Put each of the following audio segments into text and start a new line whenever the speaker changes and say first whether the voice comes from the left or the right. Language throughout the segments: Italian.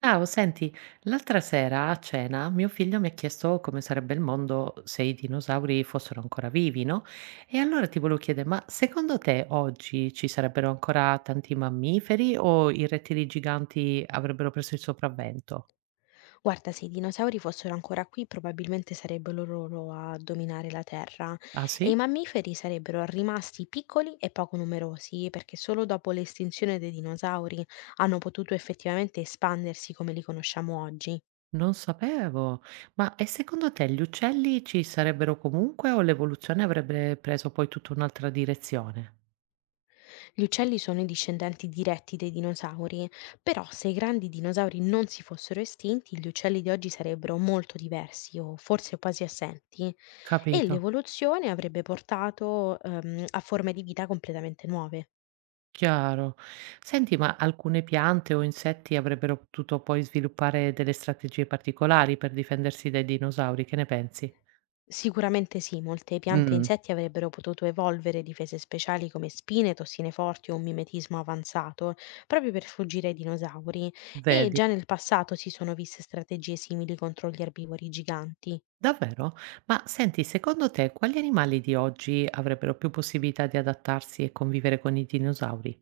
right: Ciao, senti, l'altra sera a cena mio figlio mi ha chiesto come sarebbe il mondo se i dinosauri fossero ancora vivi, no? E allora ti volevo chiedere, ma secondo te oggi ci sarebbero ancora tanti mammiferi o i rettili giganti avrebbero preso il sopravvento?
left: Guarda, se i dinosauri fossero ancora qui, probabilmente sarebbero loro a dominare la Terra
right: Ah
left: e i
right: sì?
left: mammiferi sarebbero rimasti piccoli e poco numerosi, perché solo dopo l'estinzione dei dinosauri hanno potuto effettivamente espandersi come li conosciamo oggi.
right: Non sapevo. Ma e secondo te gli uccelli ci sarebbero comunque o l'evoluzione avrebbe preso poi tutta un'altra direzione?
left: Gli uccelli sono i discendenti diretti dei dinosauri, però se i grandi dinosauri non si fossero estinti, gli uccelli di oggi sarebbero molto diversi o forse quasi assenti e
right: Capito?
left: l'evoluzione avrebbe portato a forme di vita completamente nuove.
right: Chiaro. Senti, ma alcune piante o insetti avrebbero potuto poi sviluppare delle strategie particolari per difendersi dai dinosauri, che ne pensi?
left: Sicuramente sì, molte piante e
right: Mm.
left: insetti avrebbero potuto evolvere difese speciali come spine, tossine forti o un mimetismo avanzato, proprio per fuggire ai dinosauri, e
right: Vedi?
left: già nel passato si sono viste strategie simili contro gli erbivori giganti.
right: Davvero? Ma senti, secondo te quali animali di oggi avrebbero più possibilità di adattarsi e convivere con i dinosauri?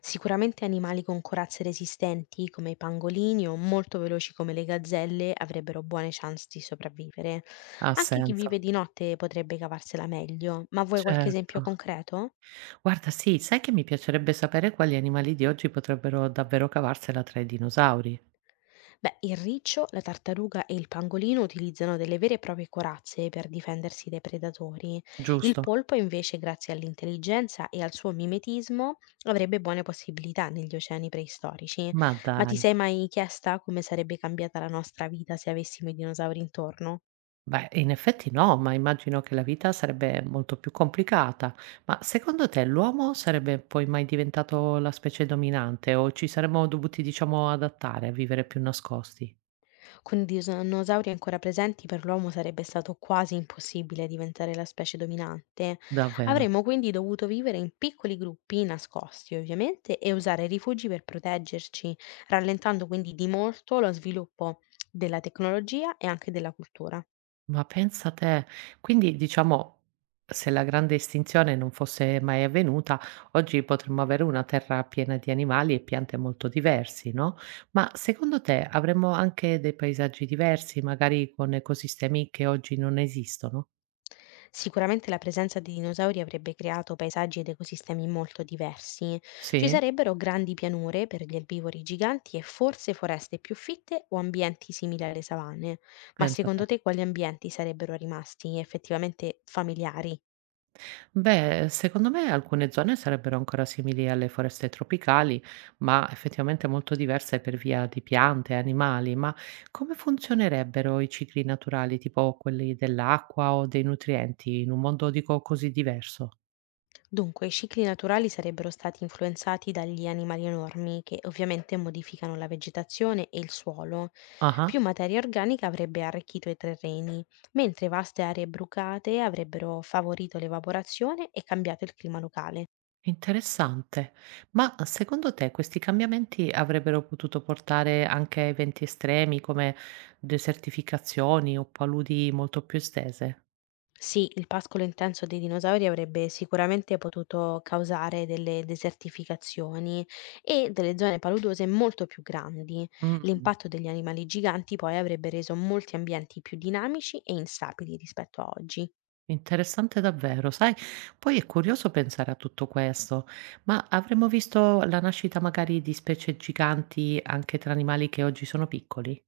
left: Sicuramente animali con corazze resistenti, come i pangolini o molto veloci come le gazzelle, avrebbero buone chance di sopravvivere.
right: Ha
left: Anche chi vive
right: senso.
left: di notte potrebbe cavarsela meglio, ma vuoi qualche esempio
right: Certo.
left: concreto?
right: Guarda, sì, sai che mi piacerebbe sapere quali animali di oggi potrebbero davvero cavarsela tra i dinosauri,
left: Beh, il riccio, la tartaruga e il pangolino utilizzano delle vere e proprie corazze per difendersi dai predatori. Il
right: giusto?
left: polpo, invece, grazie all'intelligenza e al suo mimetismo, avrebbe buone possibilità negli oceani preistorici.
right: Ma
left: Ma ti
right: dai.
left: sei mai chiesta come sarebbe cambiata la nostra vita se avessimo i dinosauri intorno?
right: Beh, in effetti no, ma immagino che la vita sarebbe molto più complicata. Ma secondo te l'uomo sarebbe poi mai diventato la specie dominante o ci saremmo dovuti, diciamo, adattare a vivere più nascosti?
left: Con dinosauri ancora presenti per l'uomo sarebbe stato quasi impossibile diventare la specie dominante.
right: Davvero?
left: Avremmo quindi dovuto vivere in piccoli gruppi nascosti, ovviamente, e usare rifugi per proteggerci, rallentando quindi di molto lo sviluppo della tecnologia e anche della cultura.
right: Ma pensa te, quindi diciamo, se la grande estinzione non fosse mai avvenuta, oggi potremmo avere una terra piena di animali e piante molto diversi, no? Ma secondo te avremmo anche dei paesaggi diversi, magari con ecosistemi che oggi non esistono?
left: Sicuramente la presenza di dinosauri avrebbe creato paesaggi ed ecosistemi molto diversi. Ci
right: Sì?
left: sarebbero grandi pianure per gli erbivori giganti e forse foreste più fitte o ambienti simili alle savane. Ma
right: Pensa
left: secondo
right: te.
left: te quali ambienti sarebbero rimasti effettivamente familiari?
right: Beh, secondo me alcune zone sarebbero ancora simili alle foreste tropicali, ma effettivamente molto diverse per via di piante, e animali. Ma come funzionerebbero i cicli naturali, tipo quelli dell'acqua o dei nutrienti, in un mondo, dico, così diverso?
left: Dunque, i cicli naturali sarebbero stati influenzati dagli animali enormi, che ovviamente modificano la vegetazione e il suolo. Più
right: Ah,
left: materia organica avrebbe arricchito i terreni, mentre vaste aree brucate avrebbero favorito l'evaporazione e cambiato il clima locale.
right: interessante. Ma secondo te questi cambiamenti avrebbero potuto portare anche a eventi estremi come desertificazioni o paludi molto più estese?
left: Sì, il pascolo intenso dei dinosauri avrebbe sicuramente potuto causare delle desertificazioni e delle zone paludose molto più grandi.
right: Mm.
left: L'impatto degli animali giganti poi avrebbe reso molti ambienti più dinamici e instabili rispetto a oggi.
right: Interessante davvero, sai, poi è curioso pensare a tutto questo, ma avremmo visto la nascita magari di specie giganti anche tra animali che oggi sono piccoli?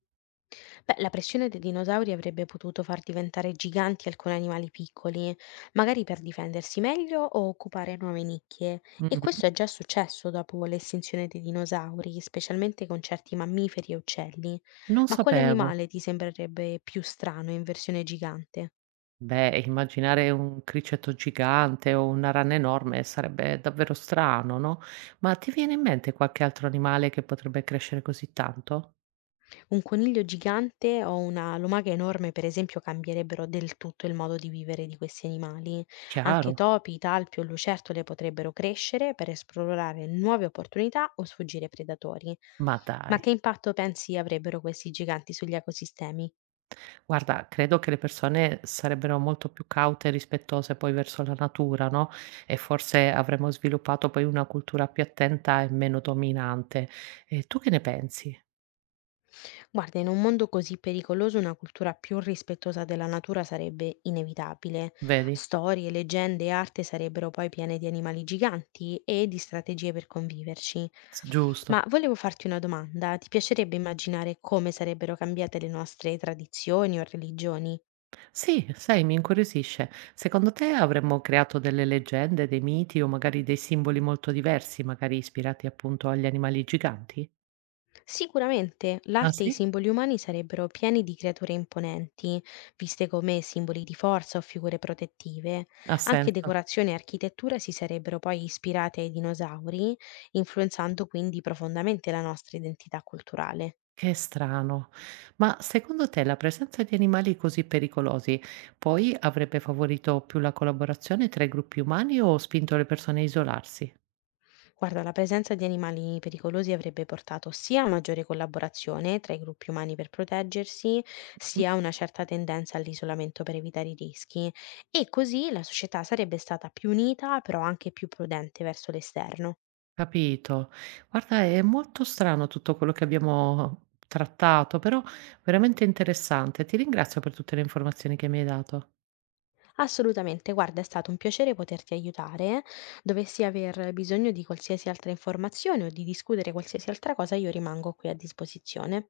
left: Beh, la pressione dei dinosauri avrebbe potuto far diventare giganti alcuni animali piccoli, magari per difendersi meglio o occupare nuove nicchie. E
right: Mhm.
left: questo è già successo dopo l'estinzione dei dinosauri, specialmente con certi mammiferi e uccelli.
right: Non
left: Ma quale
right: sapevo.
left: animale ti sembrerebbe più strano in versione gigante?
right: Beh, immaginare un criceto gigante o una rana enorme sarebbe davvero strano, no? Ma ti viene in mente qualche altro animale che potrebbe crescere così tanto?
left: Un coniglio gigante o una lumaca enorme, per esempio, cambierebbero del tutto il modo di vivere di questi animali. Anche
right: Chiaro?
left: topi, talpi o lucertole potrebbero crescere per esplorare nuove opportunità o sfuggire ai predatori.
right: Ma
left: Ma
right: dai.
left: che impatto pensi avrebbero questi giganti sugli ecosistemi?
right: Guarda, credo che le persone sarebbero molto più caute e rispettose poi verso la natura, no, e forse avremmo sviluppato poi una cultura più attenta e meno dominante. E tu che ne pensi?
left: Guarda, in un mondo così pericoloso una cultura più rispettosa della natura sarebbe inevitabile.
right: Vedi?
left: Storie, leggende e arte sarebbero poi piene di animali giganti e di strategie per conviverci.
right: S
left: Ma
right: giusto.
left: volevo farti una domanda, ti piacerebbe immaginare come sarebbero cambiate le nostre tradizioni o religioni?
right: Sì, sai, mi incuriosisce. Secondo te avremmo creato delle leggende, dei miti o magari dei simboli molto diversi, magari ispirati appunto agli animali giganti?
left: Sicuramente
right: Ah
left: l'arte e i
right: sì?
left: simboli umani sarebbero pieni di creature imponenti, viste come simboli di forza o figure protettive.
right: Ha
left: Anche
right: senso.
left: decorazione e architettura si sarebbero poi ispirate ai dinosauri, influenzando quindi profondamente la nostra identità culturale.
right: Che strano. Ma secondo te la presenza di animali così pericolosi poi avrebbe favorito più la collaborazione tra i gruppi umani o spinto le persone a isolarsi?
left: Guarda, la presenza di animali pericolosi avrebbe portato sia a maggiore collaborazione tra i gruppi umani per proteggersi,
right: Mm.
left: sia a una certa tendenza all'isolamento per evitare i rischi e così la società sarebbe stata più unita, però anche più prudente verso l'esterno.
right: Capito. Guarda, è molto strano tutto quello che abbiamo trattato, però veramente interessante. Ti ringrazio per tutte le informazioni che mi hai dato.
left: Assolutamente, guarda, è stato un piacere poterti aiutare. Dovessi aver bisogno di qualsiasi altra informazione o di discutere qualsiasi altra cosa, io rimango qui a disposizione.